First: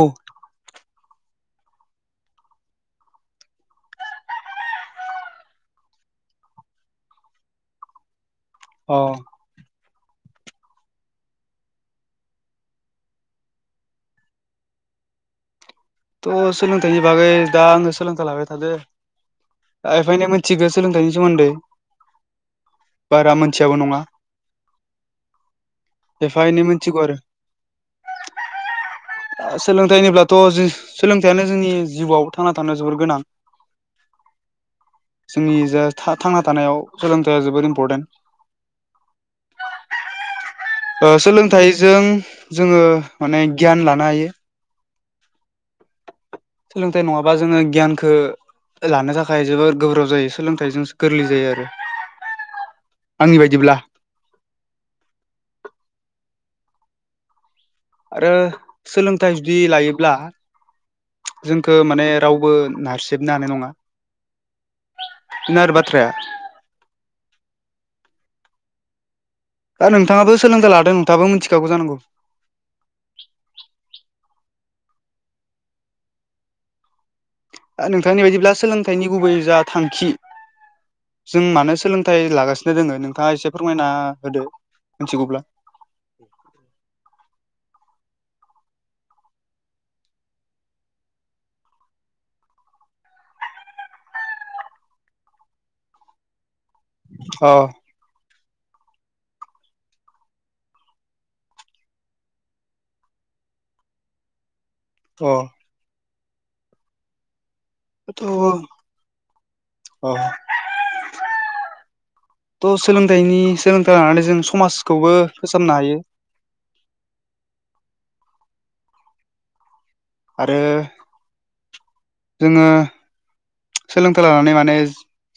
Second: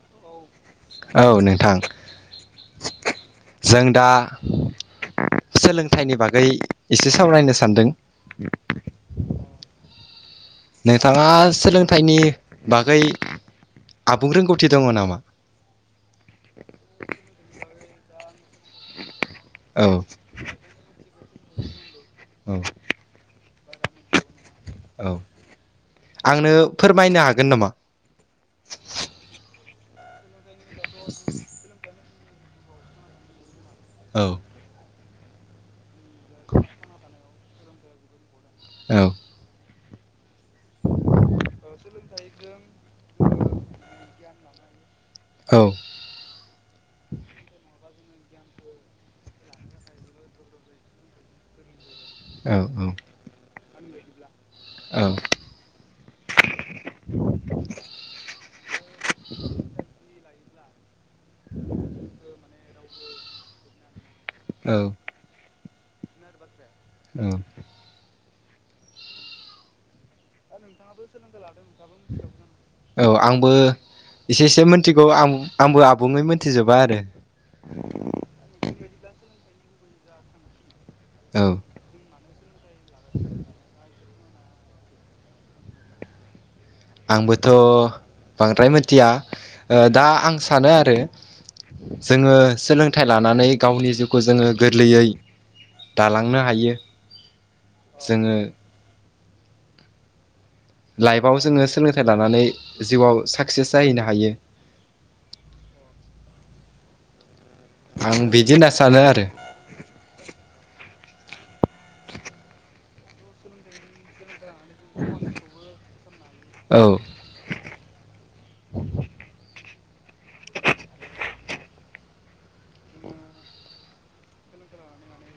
औ [unintelligible] औ नोंथां जों दा सोलोंथाइनि बागै एसे सावरायनो सानदों। अ नोंथाङा सोलोंथाइनि बागै आबुं रोंगौथि दङ नामा? थ' सोलोंथाइनि बागै दा आङो सोलोंथाइ लाबाय थादो दा औ एफायनो थिगो सोलोंथाइनि सोमोन्दै औ बारा मोनथियाबो नङा औ एफा आंनो एनै मोनथिगौ फोरमायनो हागोन नामा ओ सोलोंथाइ होनब्लाथ' जों सोलोंथाइयानो जोंनि जिउआव थांना थानो जोबोर गोनां औ जोंनि जा थांना थानायाव सोलोंथाइया जोबोद इम्परटेन्ट औ ओ सोलोंथाइजों जोङो माने गियान लानो हायो औ सोलोंथाइ नङाबा जोङो गियानखौ लानो थाखाय जोबोर गोब्राब जायो सोलोंथाइजोंसो गोरलै जायो आरो औ औ आंनि बायदिब्ला औ आरो सोलोंथाइ जुदि लायोब्ला जोंख माने रावबो नारसिबनो हानाय नङा औ बिदिनो आरो बाथ्राया औ दा नोंथाङाबो सोलोंथाइ लादों नोंथाङाबो मिथिखागौ जानांगौ औ आंबो एसे एसे मिथिगौ आ आंबो आबुङै मोनथिजोबा आरो नोंथांनि बायदिब्ला सोलोंथाइनि गुबै जा थांखि औ जों मानो सोलोंथाइ लागासिनो दोङो नोंथाङा एसे फोरमायना होदो मिथिगौब्ला आंबोथ' बांद्राय मिथिया दा आं सानो आरो जोङो सोलोंथाइ लानानै गावनि जिउखौ जोङो गोरलैयै दालांनो हायो अ जोङो लाइफआव जोङो सोलोंथाइ लानानै जिउआव साक्सेस जाहैनो हायो अ आं दाथ बिदि होनना सानो आरो अ [inaudible] थ' सोलोंथाइनि सोलोंथाइ लानानै जों समाजखौबो फोसाबनो हायो। औ आरो जोङो सोलोंथाइ लानानै माने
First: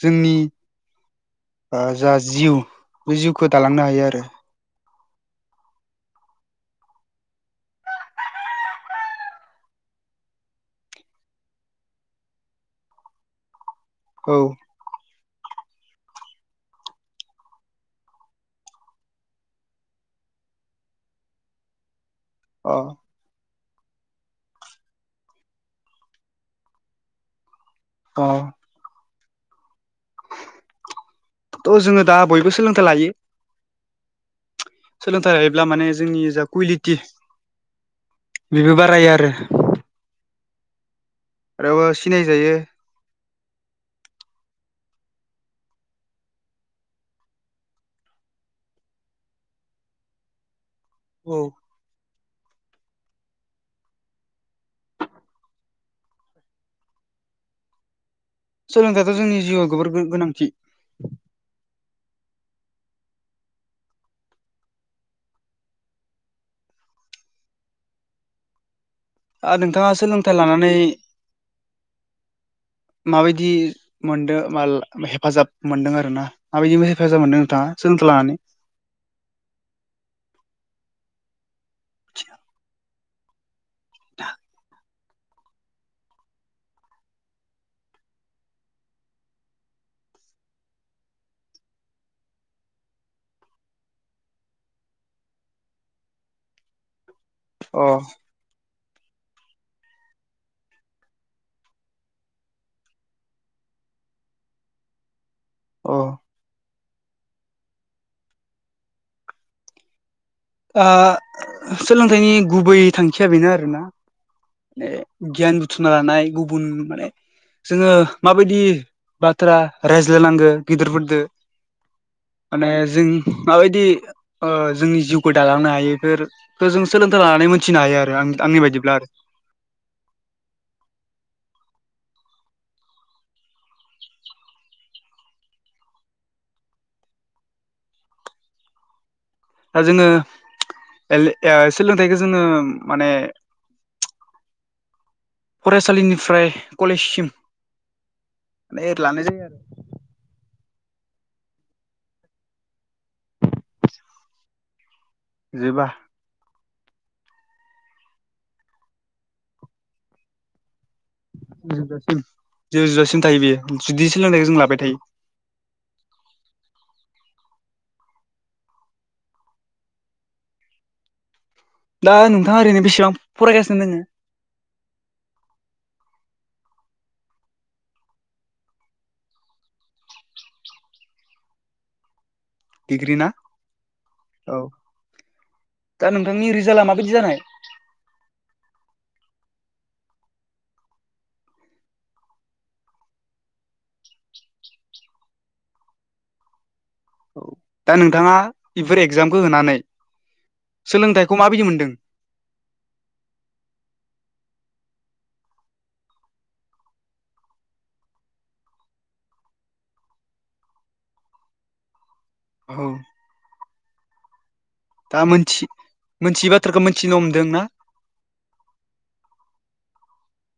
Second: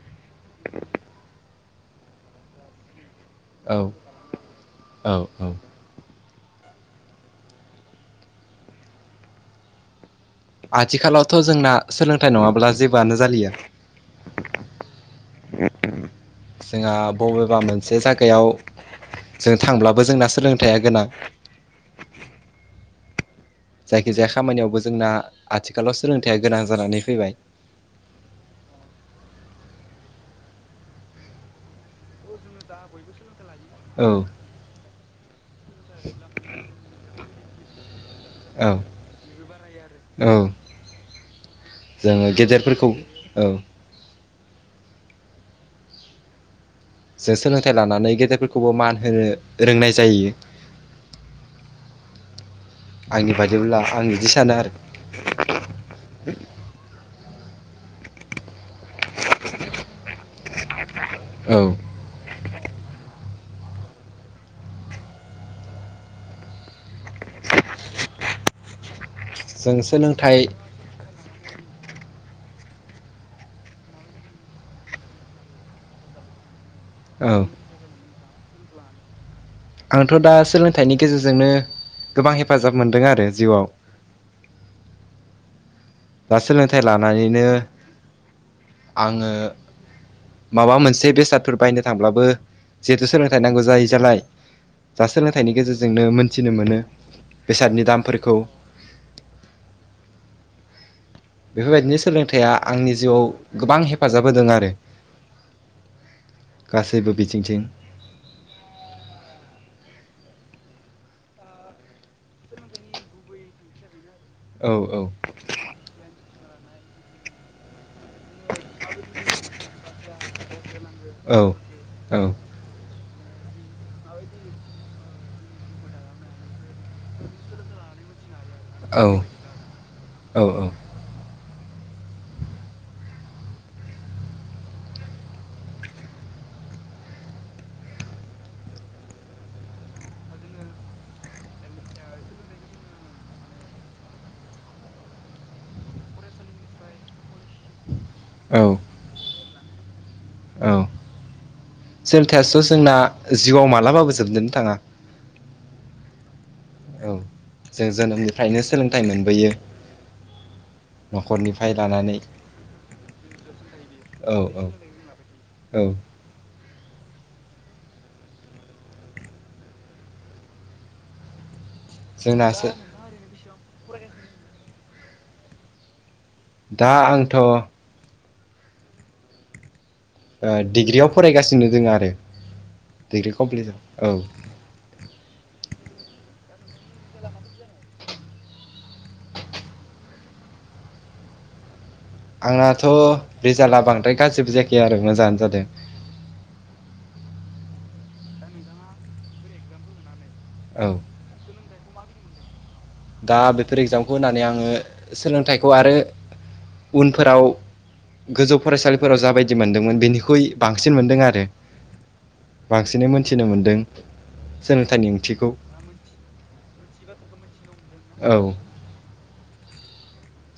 जोंनि जा जिउ बे जिउखौ औ दालांनो हायो आरो औ औ आथिखालावथ' जोंना सोलोंथाइ नङाब्ला जेबोआनो जालिया औ एथ जोंहा बबेबा मोनसे जायगायाव जों थांब्लाबो जोंना सोलोंथाइया गोनां अ जायखिजाया खामानियावबो जोंना आथिखालाव सोलोंथाइया गोनां जानानै फैबाय औ थ' जोङो दा बयबो सोलोंथाइ लायो औ सोलोंथाइ लायोब्ला माने जोंनि जा कुवालिटि औ बेबो बारायो आरो औ रावो जोङो सिनायजायो गेदेरफोरखौ औ जों सोलोंथाइ लानानै गेदेरफोरखौबो मान होनो रोंनाय जायो औ आंनि बाददिब्ला आं बिदि सानो आरो सोलोंथायाथ' जोंनि जिउआव जोबोर गोनांथि औ नोंथाङा सोलोंथाइ लानानै [inaudible] माबायदि मोनदों मा हेफाजाब मोनदों आरोना माबायदि औ हेफाजाब मोनदों नोंथाङा सोलोंथाइ लानानै आंथ' दा सोलोंथाइनि गेजेरजोंनो गोबां हेफाजाब मोनदों आरो जिउआव [inaudible] दा सोलोंथाइ लानानैनो आङो माबा मोनसे बेसादफोर बायनो थांब्लाबो जिहेथु सोलोंथाइ नांगौ जायैजालाय जा सोलोंथाइनि गेजेरजोंनो मोनथिनो मोनो अ बेसादनि दामफोरखौ बेफोरबायदिनो सोलोंथाइया आंनि जिउआव गोबां हेफाजाब होदों आरो अ गासैबो बिथिंथिं आ सोलोंथाइनि गुबै थांखिया बेनो आरोना औ गियान बुथुमना लानाय गुबुन माने जोङो माबायदि बाथ्रा रायज्लायनांगो गिदिरफोरदो औ औ माने जों माबायदि जोंनि जिउ खौ दालांनो हायोफोर फोरखौ जों सोलोंथाइ लानानै मोनथिनो हायो आरो आं आंनि बायदिब्ला आरो औ-औ-औ दा जोङो सोलोंथाइखौ जोङो माने फरायसालिनिफ्राय कलेजसिम औ माने लानाय जायो आरो औ सोलोंथायाथ जोंना जिउआव मालाबाबो जोबजोनो थाङा जोबा औ जों जोनोमनिफ्रायनो सोलोंथाइ मोनबोयो न'खरनिफ्राय लानानै जोबजासिम जे जोबजासिम थायो बेयो जुदि औ सोलोंथाइखौ जों औ लाबाय थायो औ दा नोंथाङा जोंनासो ओरैनो बेसेबां फरायगासिनो दोङो दा आंथ' ओ डिग्रियाव फरायगासिनो दोङो आरो डिग्रि ना औ दा नोंथांनि रिजाल्टा माबायदि जानाय आंनाथ' रिजाल्टआ बांद्राय गाज्रिबो जायाखै आरो मोजाङानो जादों औ दा नोंथाङा बेफोर एगजामखौ होनानै औ सोलोंथाइखौ माबायदि मोनदों दा बेफोर एग्जामखौ होनानै आङो सोलोंथाइखौ आरो उनफोराव गोजौ फरायसालिफोराव जाबायदि मोनदोंमोन बेनिख्रुइ बांसिन मोनदों आरो औ बांसिनै मोनथिनो मोनदों सोलोंथाइनि दा ओंथिखौ मोनथि मोनथियै बाथ्राखौ मिथिनो हमदों ना औ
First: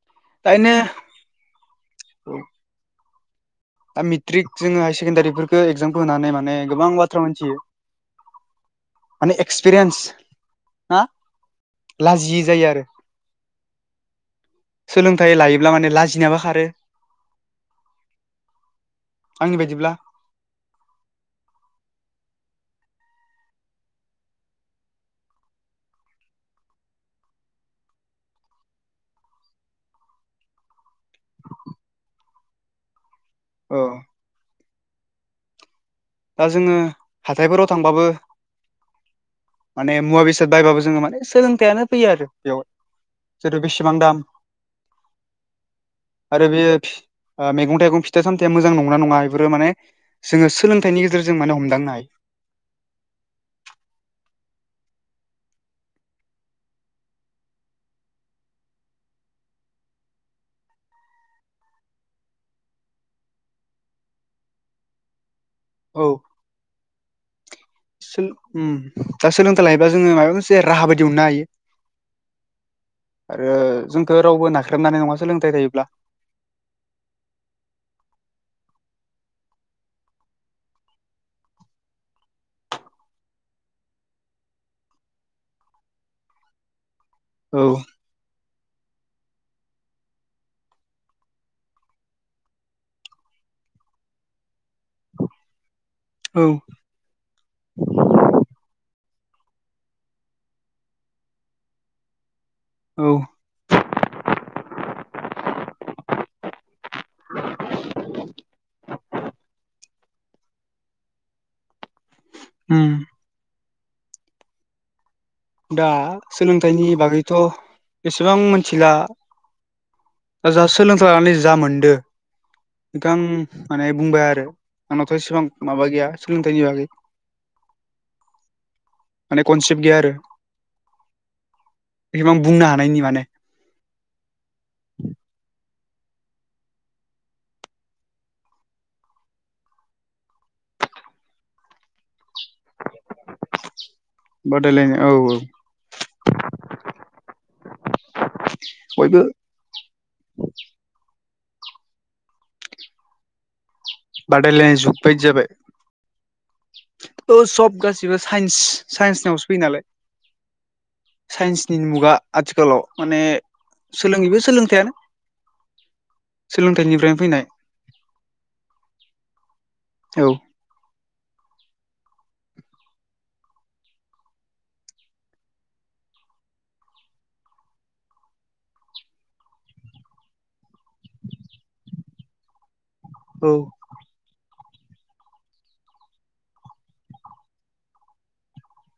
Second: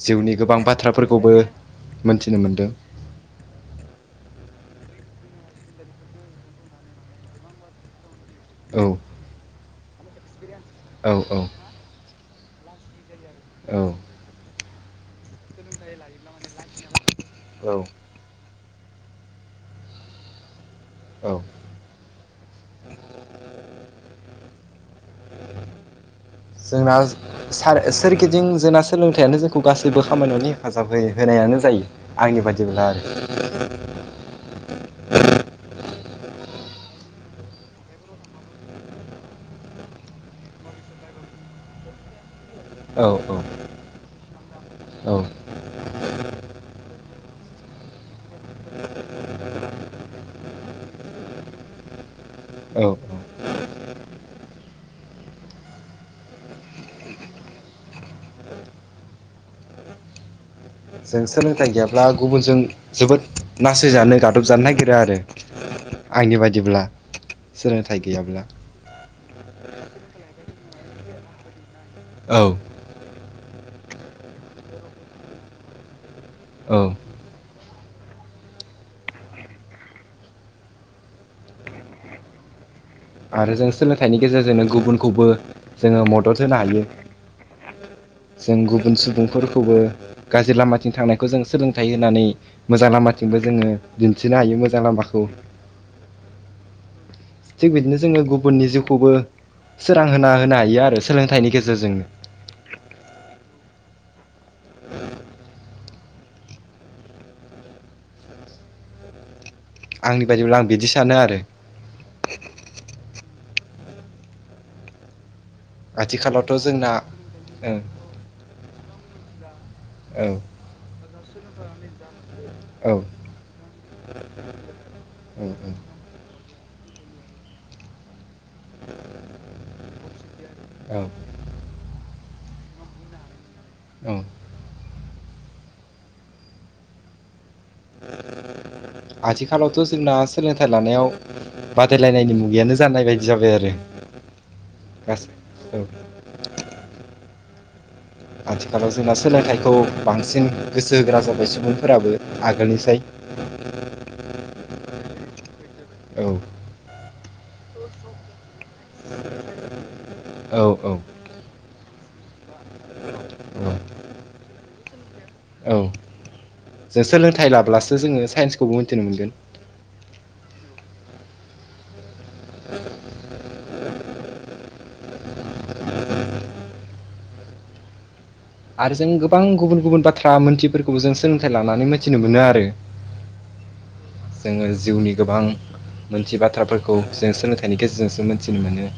जिउनि गोबां दायनो बाथ्राफोरखौबो औ मोनथिनो मोन्दों दा मेट्रिक जोङो हायार सेकेण्डारिफोरखौ एगजामखौ होनानै माने गोबां बाथ्रा मिथियो औ माने एक्सपिरियेन्स औ-औ लाजियो जायो आरो औ सोलोंथाइ लायोब्ला माने लाजिनायाबो खारो औ आंनि बायदिब्ला औ जोंना सोरगिदिं जोंना सोलोंथाइयानो जोंखौ गासैबो खामानियावनो हेफाजाब होयो होनायानो जायो आंनि बायदिब्ला आरो अ दा जोङो हाथायफोराव थांबाबो माने मुवा बेसाद बायबाबो जोङो माने सोलोंथायानो फैयो आरो बेयाव औ औ बेसिबां दाम औ आरो बे मैगं थाइगं फिथा सामथाया मोजां नंगौ ना नङा बेफोरो माने जोङो सोलोंथाइनि गेजेरजों माने हमदांनो हायो औ जों सोलोंथाइ गैयाब्ला गुबुनजों जोबोद नासयजानो गादबजानो नागिरो आरो औ आंनि बायदिब्ला सोलोंथाइ गैयाब्ला ओम दा सोलोंथाइ लायोबा जोङो माबा मोनसे राहा बायदि मोननो हायो औ आरो जोंखौ रावबो नाख्रेबनो हानाय नङा सोलोंथाइ थायोब्ला औ आरो जों सोलोंथाइनि गेजेरजोंनो गुबुनखौबो जोङो मदद होनो हायो औ जों गुबुन सुबुंफोरखौबो गाज्रि लामाथिं थांनायखौ जों सोलोंथाइ होनानै मोजां लामाथिंबो जोङो दिन्थिनो हायो मोजां लामाखौ औ थिक बिदिनो जोङो गुबुननि जिउखौबो सोरां होना होनो हायो आरो सोलोंथाइनि गेजेरजोंनो औ [inaudible] आंनि बायदिब्ला आं बिदि सानो आरो उम दा आथिखालावथ' सोलोंथाइनि जोंना बागैथ' ओं बेसेबां मिथिला औ दा जा सोलोंथाइ लानानै जा मोनदों औ नोंथां माने बुंबाय आरो आंनावथ' एसेबां औ माबा गैया सोलोंथाइनि बागै माने कनसेप्ट गैया आरो औ बेसेबां बुंनो हानायनि माने औ आथिखालावथ' जोंना सोलोंथाइ लानायाव बादायलायनायनि मुगायानो जानाय बायदि जाबाय आरो बादायलायनाय औ औ औ आथिखालाव जोंना बयबो सोलोंथाइखौ बांसिन गोसो होग्रा जाबाय सुबुंफोराबो आगोलनिसाय बादायलायनाय जुग बायदि जाबाय औ औ सब गासिबो साइन्स साइन्सनियावसो फैयो नालाय औ औ साइन्सनि मुगा आथिखालाव माने औ सोलोङैबो सोलोंथायानो औ जों फैनाय सोलोंथाइ लाब्लासो जोङो साइन्सखौबो मिथिनो मोनगोन औ आरो जों गोबां गुबुन गुबुन बाथ्रा मोनथियिफोरखौबो जों सोलोंथाइ लानानै मिथिनो मोनो आरो औ जोङो जिउनि गोबां मोनसे बाथ्राफोरखौ जों सोलोंथाइनि गेजेरजोंसो मोनथिनो मोनो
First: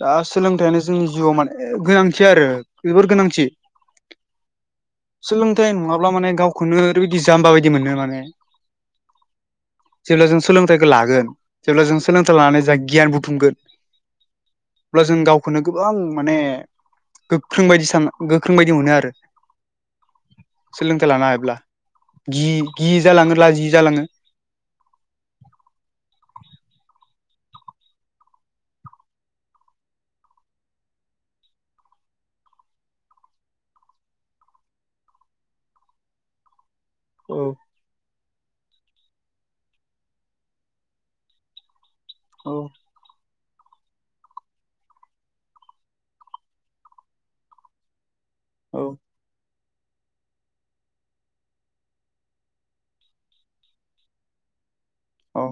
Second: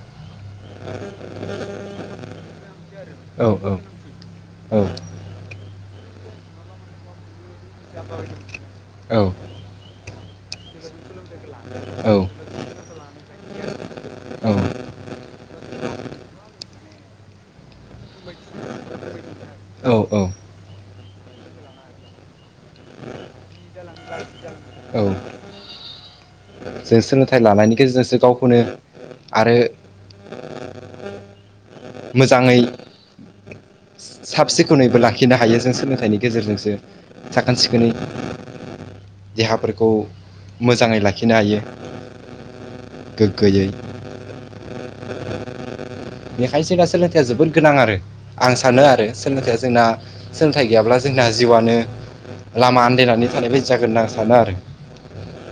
दा सोलोंथाइयानो जोंनि जिउआव माने गोनांथि आरो जोबोर गोनांथि औ औ औ सोलोंथाइ नङाब्ला माने गावखौनो ओरैबायदि जामबा बायदि मोनो माने औ जेब्ला जों सोलोंथाइखौ लागोन जेब्ला जों औ सोलोंथाइ लानानै जों गियान बुथुमगोन अब्ला जों गावखौनो गोबां माने गोख्रों बायदि सान गोख्रों बायदि मोनो आरो औ औ सोलोंथाइ लानो हायोब्ला गि गियै जालाङो लाजियै जालाङो औ जों सोलोंथाइ लानायनि गेजेरजोंसो गावखौनो आरो मोजाङै साब सिखोनैबो लाखिनो हायो जों सोलोंथाइनि गेजेरजोंसो औ साखोन सिखोन बिदिनि देहाफोरखौ मोजाङै लाखिनो हायो औ गोग्गोयै बेनिखायनो दा सोलोंथाइया जोबोद गोनां आरो आं सानो औ आरो सोलोंथाइया जोंना सोलोंथाइ गैयाब्ला जोंना जिउआनो लामा आनदानानै थानाय बायदि जागोन होनना आं सानो आरो औ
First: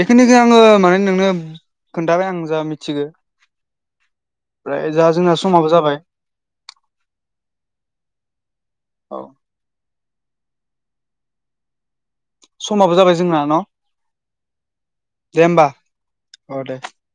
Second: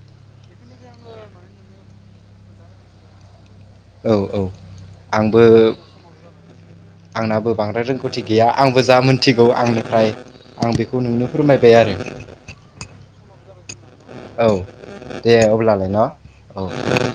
बेखिनिखौ आङो माने नोंनो खोनथाबाय आं जा मिथिगौ औ औ जोंना आंबो समाबो जाबाय आंनाबो बांद्राय रोंगौथि गैया आंबो जा औ मोनथिगौ आंनिफ्राय आं बेखौ नोंनो फोरमायबाय आरो समाबो जाबाय जोंना न' औ दे अब्लालाय न' औ